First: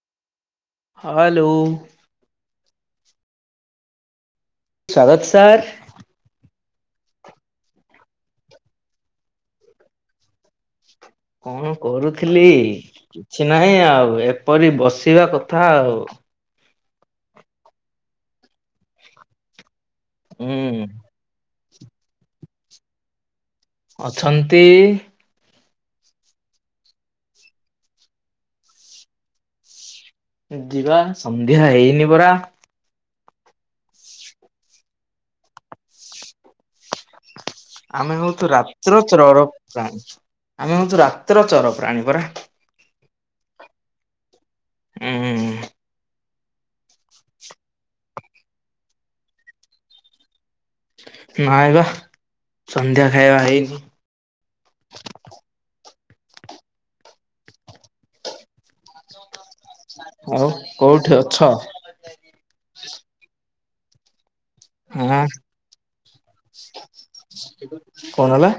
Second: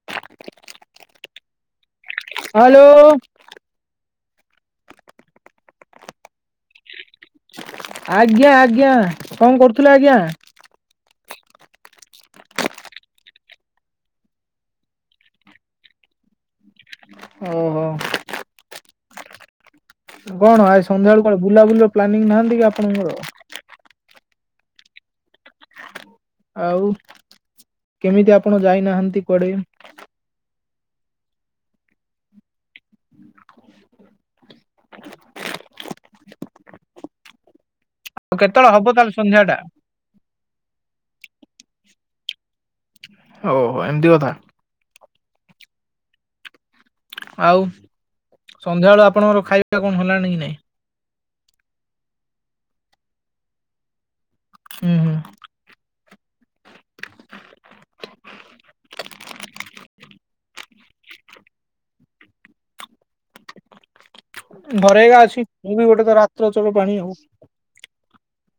[inaudible] Hello. Hello. ସ୍ଵାଗତ sir. ଆଜ୍ଞା ଆଜ୍ଞା, କଣ କରୁଥିଲେ ଆଜ୍ଞା? କଣ କରୁଥିଲି, କିଛି ନାହିଁ ଆଉ, ଏପରି ବସିବା କଥା ଆଉ ଓହୋ। ହୁଁ। କଣ ଆ ସନ୍ଧ୍ୟାବେଳେ କୁଆଡେ ବୁଲାବୁଲି ର ପ୍ଲାନିଂ ନାହାନ୍ତି କି ଆପଣଙ୍କର? ଅଛନ୍ତି। ଆଉ କେମିତି ଆପଣ ଯାଇନାହାନ୍ତି କୁଆଡେ? ଯିବା ସନ୍ଧ୍ୟା ହେଇନି ପରା ଆମେ ଆଉ ହଉଛୁ କେତେବେଳେ ହବ ରାତ୍ର ତାହେଲେ ଚର ସନ୍ଧ୍ୟା ଟା? ପ୍ରାଣୀ, ଆମେ ହଉଛୁ ରାତ୍ର ଚର ପ୍ରାଣୀ ପରା ଓହୋ ଏମିତି କଥା। ହୁଁ ହୁଁ ହୁଁ। ଆଉ ସନ୍ଧ୍ୟା ବେଳୁ ଆପଣଙ୍କର ଖାଇବା କଣ ହେଲାଣି କି ନାଇଁ? ନାଇ ବା ସନ୍ଧ୍ୟା ଖାଇବା ହେଇନି। ହୁଁ ହୁଁ। [inaudible] ଆଉ କୋଉଠି ଅଛ? ଘରେ ହଁ ଏଇବା ଅଛି ଗୋଟେ ତ ରାତ୍ର [unintelligible] କଣ ହେଲା?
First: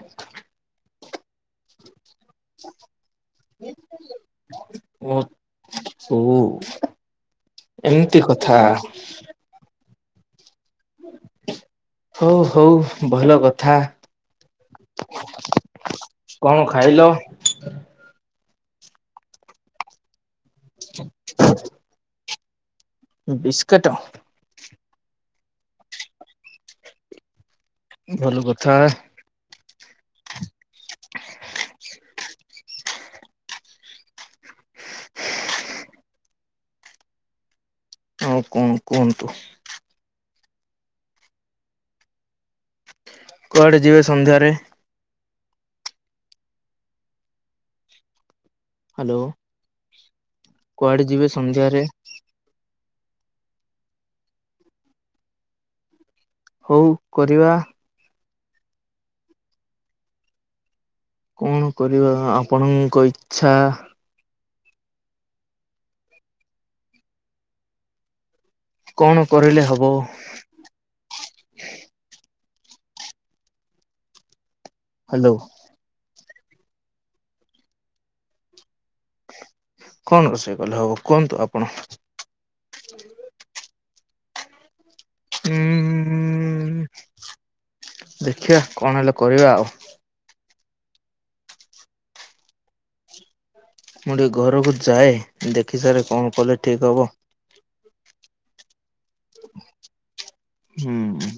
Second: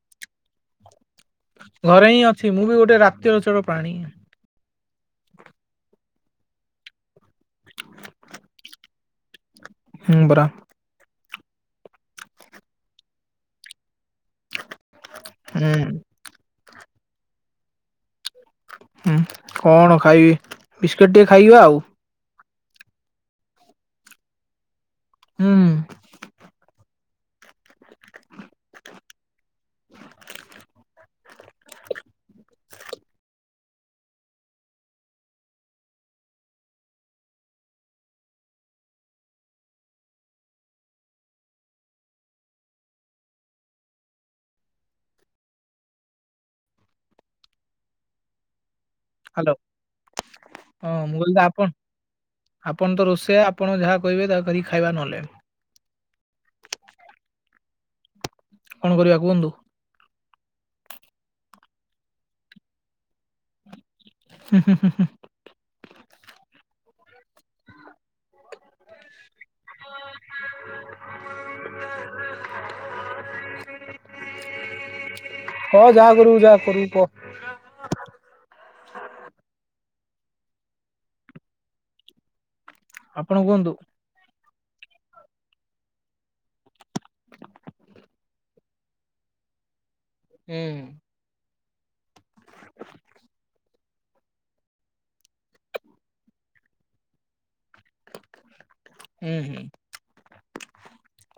ଘରେ ହିଁ ଅଛି ମୁଁ ବି ଗୋଟେ ରାତିର ଚୋଟ ପ୍ରାଣୀ ଓ ହ ଏମିତି କଥା। ହୁଁ ପରା। ହଉ ହଉ ଭଲ କଥା। ହୁଁ। କଣ ଖାଇଲ? ହୁଁ କଣ ଖାଇବି ବିସ୍କେଟ ଟିକେ ଖାଇବା ଆଉ। ବିସ୍କେଟ? ହୁଁ। ହ୍ୟାଲୋ ଭଲ କଥା। [inaudible] ଆଉ କଣ କୁହନ୍ତୁ? କୁଆଡ଼େ ଯିବେ ସନ୍ଧ୍ୟାରେ? ହ୍ୟାଲୋ। କୁଆଡେ ମୁଁ ଯିବେ କହିଲି ତ ଆପଣ ସନ୍ଧ୍ୟାରେ? ଆପଣ ତ ରୋଷେଇଆ ଆପଣ ଯାହା କହିବେ ତା କରି ଖାଇବା ନହେଲେ। ହୋଉ କରିବା। କଣ କରିବା କୁହନ୍ତୁ? କଣ କରିବା ଆପଣଙ୍କ ଇଚ୍ଛା। ହୁଁ ହଁ ହଁ। କଣ କରିଲେ ହେବ? [inaudible] ହ୍ୟାଲୋ। ହଁ ଯାହା କରିବୁ ଯାହା କରିବୁ କହ କଣ ରୋଷେଇ କଲେ ହବ କୁହନ୍ତୁ ଆପଣ? ଆପଣ କୁହନ୍ତୁ? ହୁଁ ଦେଖିବା କଣ ହେଲେ କରିବା ଆଉ। ହୁଁ। [inaudible] ମୁଁ ଟିକେ ଘରକୁ ଯାଏ ଦେଖି ସାର କଣ କଲେ ଠିକ ହବ। ହୁଁ ହୁଁ। ହୁଁ।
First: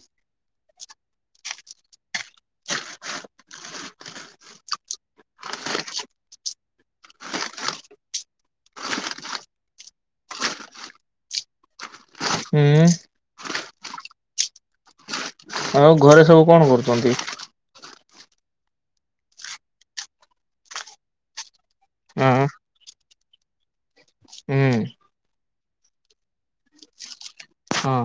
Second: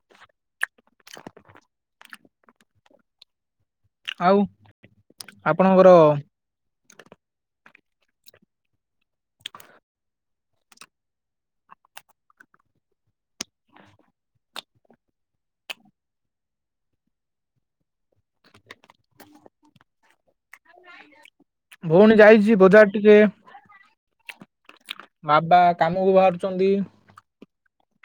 ଆଉ ଆପଣଙ୍କର ଘର ହୁଁ। ଆଉ ଘରେ ସବୁ କଣ କରୁଛନ୍ତି? ଭଉଣୀ ଆଁ ଯାଇଛି ବଜାର ଟିକେ। ହୁଁ। ବାବା କାମକୁ ବାହାରୁଛନ୍ତି। ହଁ।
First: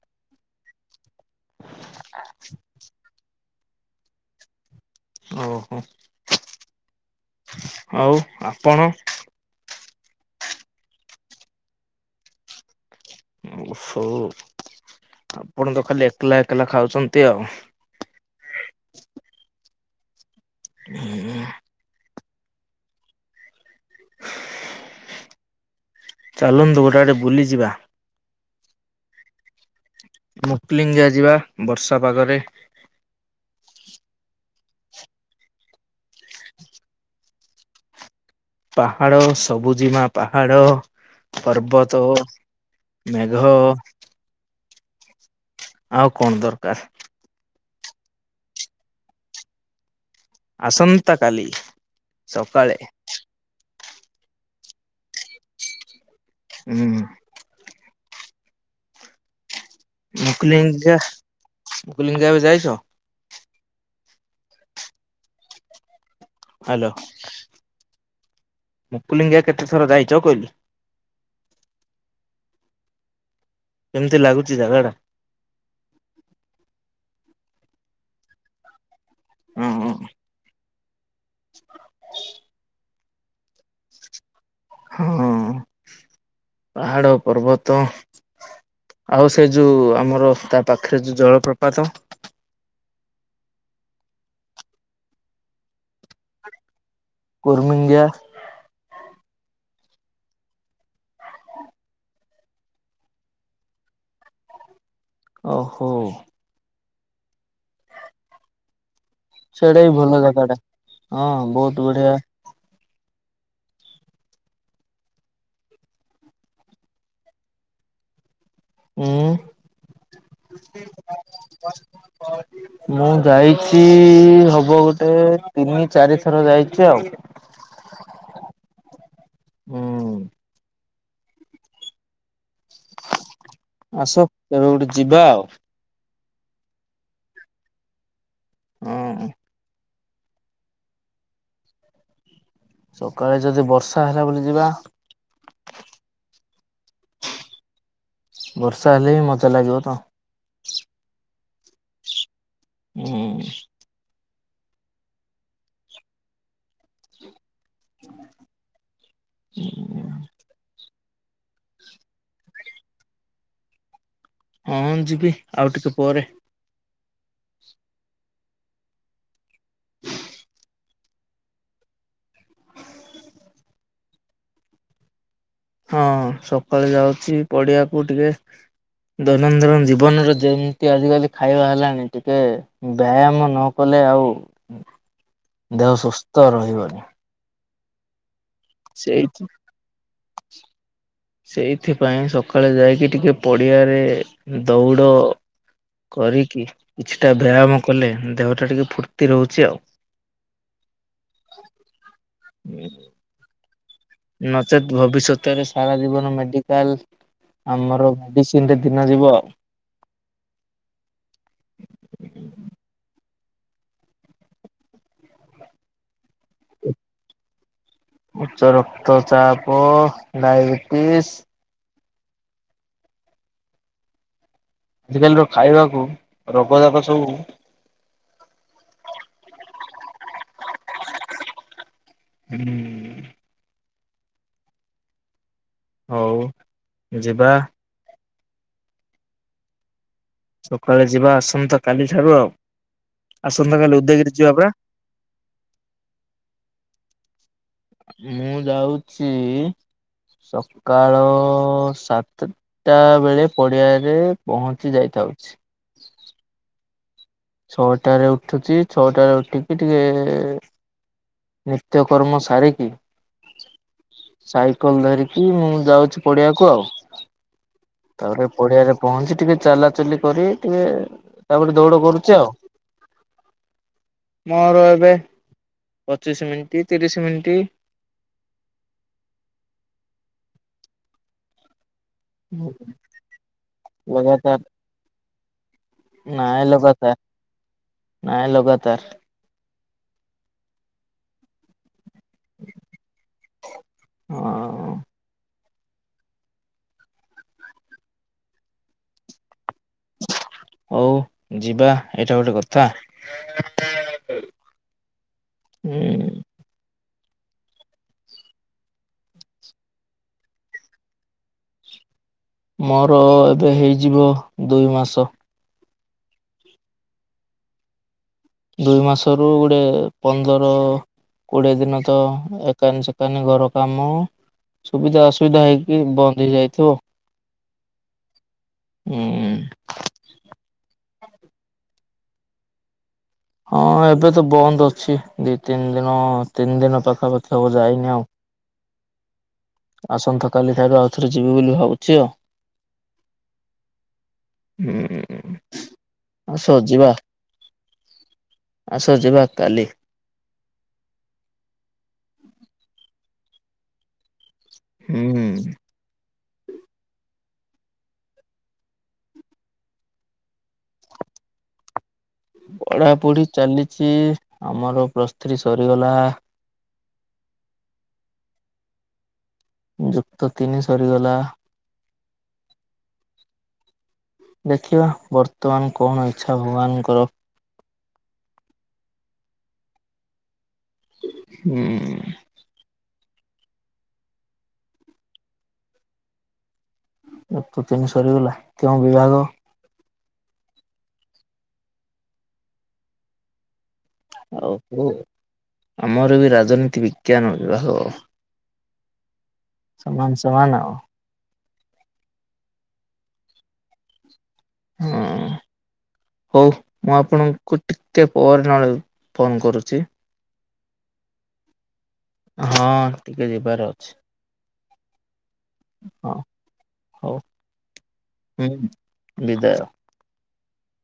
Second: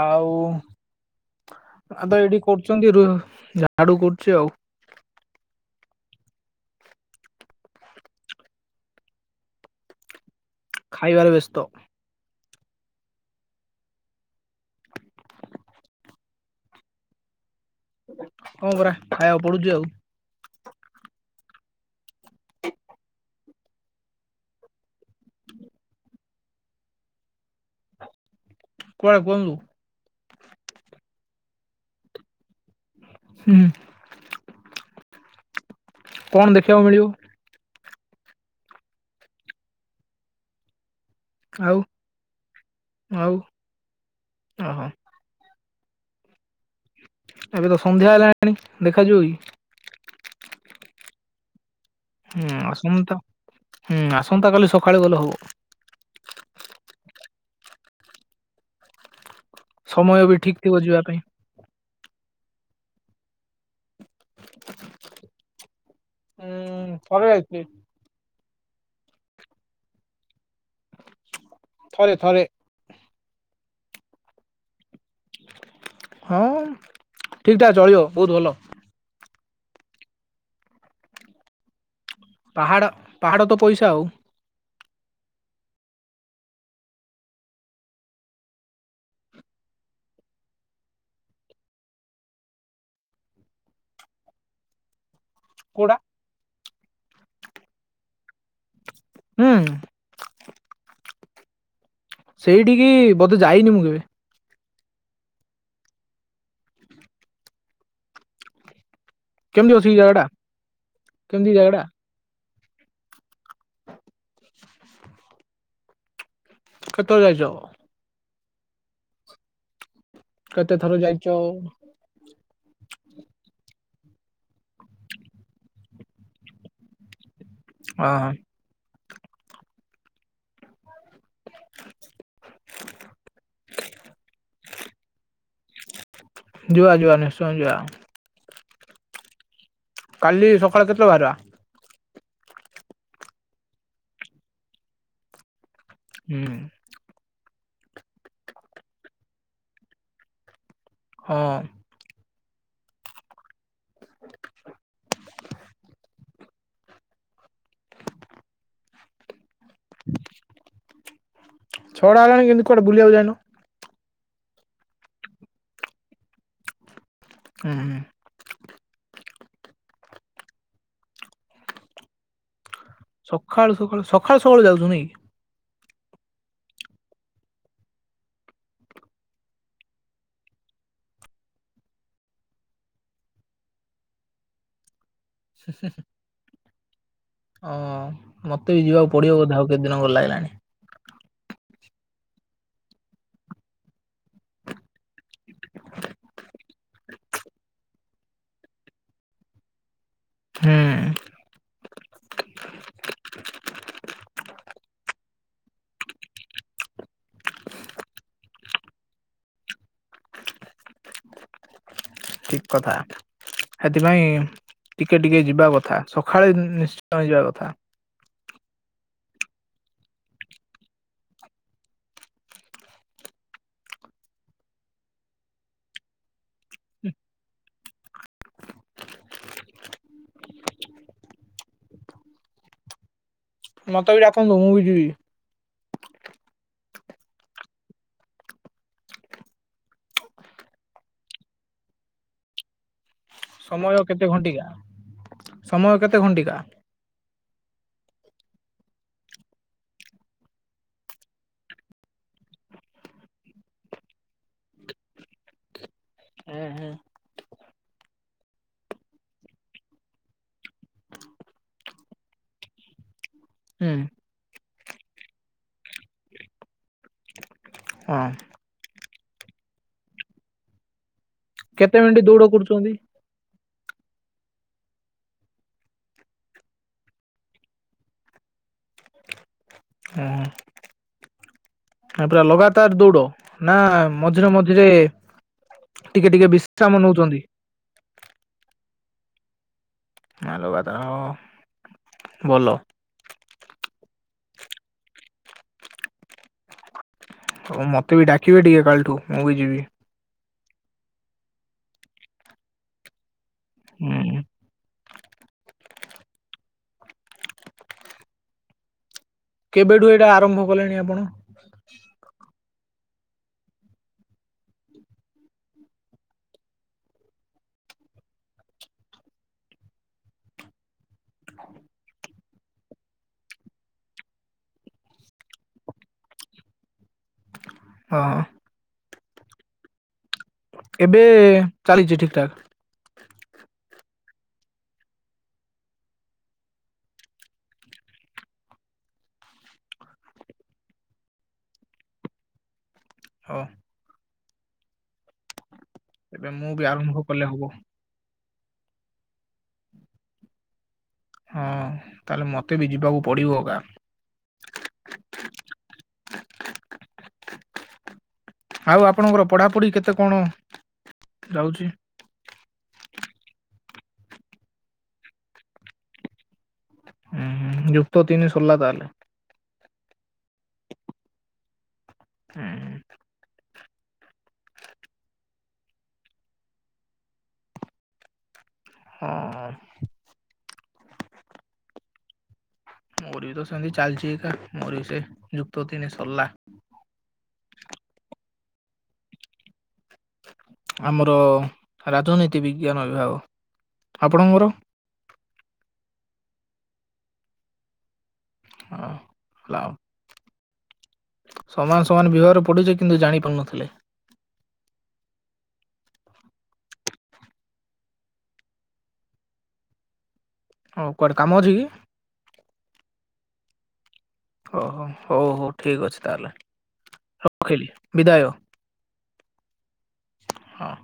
ଆଉ ଆ ତ ଏଇଠି କରୁଛନ୍ତି ରୁ ଝାଡୁ କରୁଚି ଆଉ। ଓହୋ! ଆଉ ଆପଣ? ଖାଇବାରେ ବ୍ୟସ୍ତ। ଓହୋ! ଆପଣ ତ ଖାଲି ଏକଲା ଏକଲା ଖାଉଛନ୍ତି ଆଉ। ହଁ ପରା ଖାଇବାକୁ ପଡୁଛି ଆଉ। [inaudible] ଚାଲନ୍ତୁ ଗୋଟେ ଆଡେ ବୁଲିଯିବା। କୁଆଡେ କୁହନ୍ତୁ? ମୁକ୍ଲିଙ୍ଗିଆ ଯିବା ବର୍ଷା ପାଗରେ। ହୁଁ କଣ ଦେଖିବାକୁ ମିଳିବ? ପାହାଡ ସବୁଜିମା ପାହାଡ। ଆଉ ପର୍ବତ, ମେଘ ଅହ! ଆଉ କଣ ଦରକାର? ଏବେ ତ ସନ୍ଧ୍ୟା ହେଲାଣି ଦେଖାଯିବ କି? ଆସନ୍ତାକାଲି। ହୁଁ ଆସନ୍ତା ହୁଁ ଆସନ୍ତାକାଲି ସକାଳେ ଗଲେ ହବ ହୁଁ। ସମୟ ବି ଠିକ ଥିବ ମୁକୁଲିଙ୍ଗଯିଆ, ଯିବା ପାଇଁ। ମୁକୁଲିଙ୍ଗା କେବେ ଯାଇଛ? ହ୍ୟାଲୋ ଉଁ ଥରେ ଯାଇଥିଲି ମୁକୁଲିଙ୍ଗିଆ କେତେ ଥର ଯାଇଛ କହିଲି? ଥରେ ଥରେ କେମିତି ଲାଗୁଛି ଜାଗା ଟା? ହଁ ଠିକଠାକ୍ ଚଳିବ ବହୁତ ଭଲ। ଅଁ ହଁ। [inaudible] ପାହାଡ଼ ପାହାଡ଼ ତ ପଇସା ଆଉ। ହଁ ପାହାଡ଼, ପର୍ବତ ଆଉ ସେ ଯୋଉ ଆମର ତା ପାଖରେ ଯୋଉ ଜଳପ୍ରପାତ? କୋଉଟା? କୁର୍ମିଙ୍ଗ ଯିଆ ହୁଁ। ସେଇଠିକି ବୋଧେ ଯାଇନି ମୁଁ କେବେ। ଓହୋ! କେମିତି ସେଇଟା ଅଛି ବି କି ଜାଗା ଭଲ ଟା ଜାଗାଟା ହଁ କେମିତି ଜାଗା ଟା? ବହୁତ ବଢିଆ। କେଥର ଯାଇଛ? ଉଁ କେତେ ଥର ଯାଇଛ ମୁଁ ଯାଇଛି ହବ ଗୋଟେ ତିନି ଚାରି ଥର ଯାଇଛି ଆଉ। ଅହଁ। ହୁଁ। ଆସ କୁଆଡେ ଗୋଟେ ଯିବା ଆଉ। ଯୁଆ ଜୁଆ ନିଶ୍ଚୟ ଜିଆ। ହଁ। କାଲି ସକାଳେ କେତେଟାକୁ ବାହାରିବା? ସକାଳେ ଯଦି ବର୍ଷା ହେଲା ବୋଲି ଯିବା ହୁଁ। ବର୍ଷା ହେଲେ ହିଁ ମଜା ଲାଗିବ ତ। ହଁ। ହୁଁ [inaudible] [inaudible] ଛଆଡା ହେଲାଣି କିନ୍ତି କୁଆଡେ ବୁଲିଆକୁ ଯାଇନ? ହଁ ଯିବି ଆଉ ଟିକେ ପରେ। ହଁ ହଁ। ସକାଳୁ ସକାଳୁ ସକାଳୁ ସକାଳୁ ଯାଉଛ ନାଁଇକି। ହଁ ସକାଳେ ଯାଉଛି ପଡିଆକୁ ଟିକେ। ଦୈନନ୍ଦିନ ଜୀବନରେ ଯେମତି ଆଜିକାଲି ଖାଇବା ହେଲାଣି ଟିକେ ବ୍ୟାୟାମ ନ କଲେ ଆଉ [inaudible] ଦେହ ସୁସ୍ଥ ରହିବନି। ଓଁ ମତେ ବି ଯିବାକୁ ସେଇ ପଡିବ ବୋଧ ଆଉ କେତେ ଦିନଙ୍କ ଲାଗିଲାଣି। ସେଇଥିପାଇଁ ସକାଳେ ଯାଇକି ଟିକେ ପଡ଼ିଆରେ ଦୌଡ଼ କରିକି କିଛିଟା ବ୍ୟାୟାମ କଲେ ଦେହ ଟା ଟିକେ ଫୁର୍ତ୍ତି ରହୁଛି ଆଉ। ହୁଁ। ହୁଁ। ନଚେତ୍ ଭବିଷ୍ୟତରେ ସାରା ଜୀବନ ମେଡ଼ିକାଲ ଆମର ମେଡିସିନ ରେ ଦିନ ଯିବ ଠିକ କଥା ସେଥିପାଇଁ ଟିକେ ଟିକେ ଯିବା କଥା ସକାଳେ ନିଶ୍ଚୟ ଯିବା କଥା। ଉଚ୍ଚ ରକ୍ତଚାପ, ଡାଇବେଟିସ ଆଜିକାଲିର ଖାଇବାକୁ ରୋଗ ଯାକ ସବୁ [inaudible] ହୁଁ। ମତେ ବି ଡାକନ୍ତୁ ମୁଁ ବି ଯିବି। ହଉ ଯିବା। ସକାଳେ ଯିବା ଆସନ୍ତା କାଲି ଠାରୁ ଆଉ ଆସନ୍ତା କାଲି ସମୟ କେତେ ଉଦୟଗିରି ଯିବା ଘଣ୍ଟିକା ପରା। ସମୟ କେତେ ଘଣ୍ଟିକା? ମୁଁ ଯାଉଛି ସକାଳ ସାତ ଟା ବେଳେ ପଡିଆରେ ପହଞ୍ଚି ଯାଇଥାଉଛି। ହୁଁ ହୁଁ। ଛଅଟା ରେ ଉଠୁଚି ଛଅଟାରେ ଉଠିକି ଟିକେ ନିତ୍ୟକର୍ମ ସାରି କି ହୁଁ। ସାଇକେଲ ଧରିକି ମୁଁ ଯାଉଛି ପଡିଆକୁ ଆଉ ହଁ ତାପରେ ପଡ଼ିଆରେ ପହଞ୍ଚି ଟିକେ ଚଲାଚଲି କରି ଟିକେ ତାପରେ କେତେ ଦୌଡ ମିନିଟ୍ କରୁଛି ଆଉ। କରୁଛନ୍ତି? ମୋର ଏବେ ପଚିଶ ମିନିଟ୍, ତିରିଶ ମିନିଟ୍ କା ଆ ପୁରା ଲଗାତାର ଦୌଡ ନା ମଝିରେ ଲଗାତାର ମଝିରେ ଟିକେ ଟିକେ ନାଇଁ ବିଶ୍ରାମ ଲଗାତାର ନଉଚନ୍ତି। ନାଇଁ ଲଗାତାର୍। [inaudible] ଭଲ। ହଁ। ହଉ ମତେ ବି ଡାକିବେ ଟିକେ କାଲିଠୁ ମୁଁ ବି ଯିବି। ହଉ ଯିବା ଏଇଟା ଗୋଟେ କଥା। ହୁଁ। ହୁଁ। କେବେଠୁ ଏଇଟା ଆରମ୍ଭ କଲେଣି ଆପଣ? ମୋର ଏବେ ହେଇଯିବ ଦୁଇମାସ। ଦୁଇ ମାସରୁ ଗୋଟେ ପନ୍ଦର କୋଡିଏ ଦିନ ତ ଏକ୍ ଏକାନି ସେକାନି ଘର କାମ ସୁବିଧା ଅସୁବିଧା ହେଇକି ବନ୍ଦ ହେଇଯାଇଥିବ। ହଁ। ଉଁ। ଏବେ ଚାଲିଚି ଠିକ୍ ଠାକ୍। ହଁ ଏବେ ତ ବନ୍ଦ ଅଛି ଦି ତିନି ଦିନ ତିନି ଦିନ ପାଖାପାଖି ହବ ଯାଇନି ଆଉ। ଆସନ୍ତାକାାଲି କାଲି ଠାରୁ ଆଉ ଥରେ ଯିବି ବୋଲି ଭାବୁଚି ଆଉ। ହଁ। ହୁଁ ଏବେ ଆସ ମୁଁ ବି ଯିବା ଆରମ୍ଭ କଲେ ହବ। ଆସ ଯିବା କାଲି। ହଁ ତାହେଲେ ମତେ ବି ଯିବାକୁ ପଡିବ ଅଗା। ହୁଁ। ଆଉ ଆପଣଙ୍କର ପଢାପଢି କେତେ କଣ ଯାଉଚି? ପଢାପଢି ଚାଲିଚି ଆମର ପ୍ଲସଥ୍ରୀ ସରିଗଲା। ଉଁ ହୁଁ ଯୁକ୍ତ ତିନି ସରିଲା ତାହେଲେ? ଯୁକ୍ତ ତିନି ସରିଗଲା। ହୁଁ ହୁଁ। ଦେଖିବା ବର୍ତ୍ତମାନ କଣ ଇଚ୍ଛା ଭଗବାନଙ୍କର? ଉଁ ହୁଁ। ହୁଁ। ମୋର ବି ତ ସେମିତି ଚାଲିଛି ଏକା ମୋର ବି ସେଇ ଯୁକ୍ତତିନି ସରିଲା। ଯୁକ୍ତ ତିନି ସରିଗଲା କେଉଁ ବିଭାଗ? ଆମର ରାଜନୀତି ବିଜ୍ଞାନ ବିଭାଗ ଆପଣଙ୍କର? ଓହ୍ ଆମର ବି ରାଜନୀତି ବିଜ୍ଞାନ ବିଭାଗ। [unintelligible] ସମାନ୍ ସମାନ୍ ଆଉ। ସମାନ ସମାନ ବିଭାଗରେ ପଢୁଚେ କିନ୍ତୁ ଜାଣିପାରୁନଥିଲେ। ହଁ ହଉ ମୁଁ ଆପଣଙ୍କୁ ଟିକେ ପରେ ନହେଲେ ଫୋନ୍ କରୁଚି। ହଁ କୁଆଡେ କାମ ଅଛି କି? ହଁ ଟିକେ ଯିବାର ଅଛି। ଓହୋ ହଉ ହଉ। ଠିକ ଅଛି ହଁ ତାହେଲେ ହଉ ରଖିଲି ବିଦାୟ ହୁଁ ବିଦାୟ। ହଁ।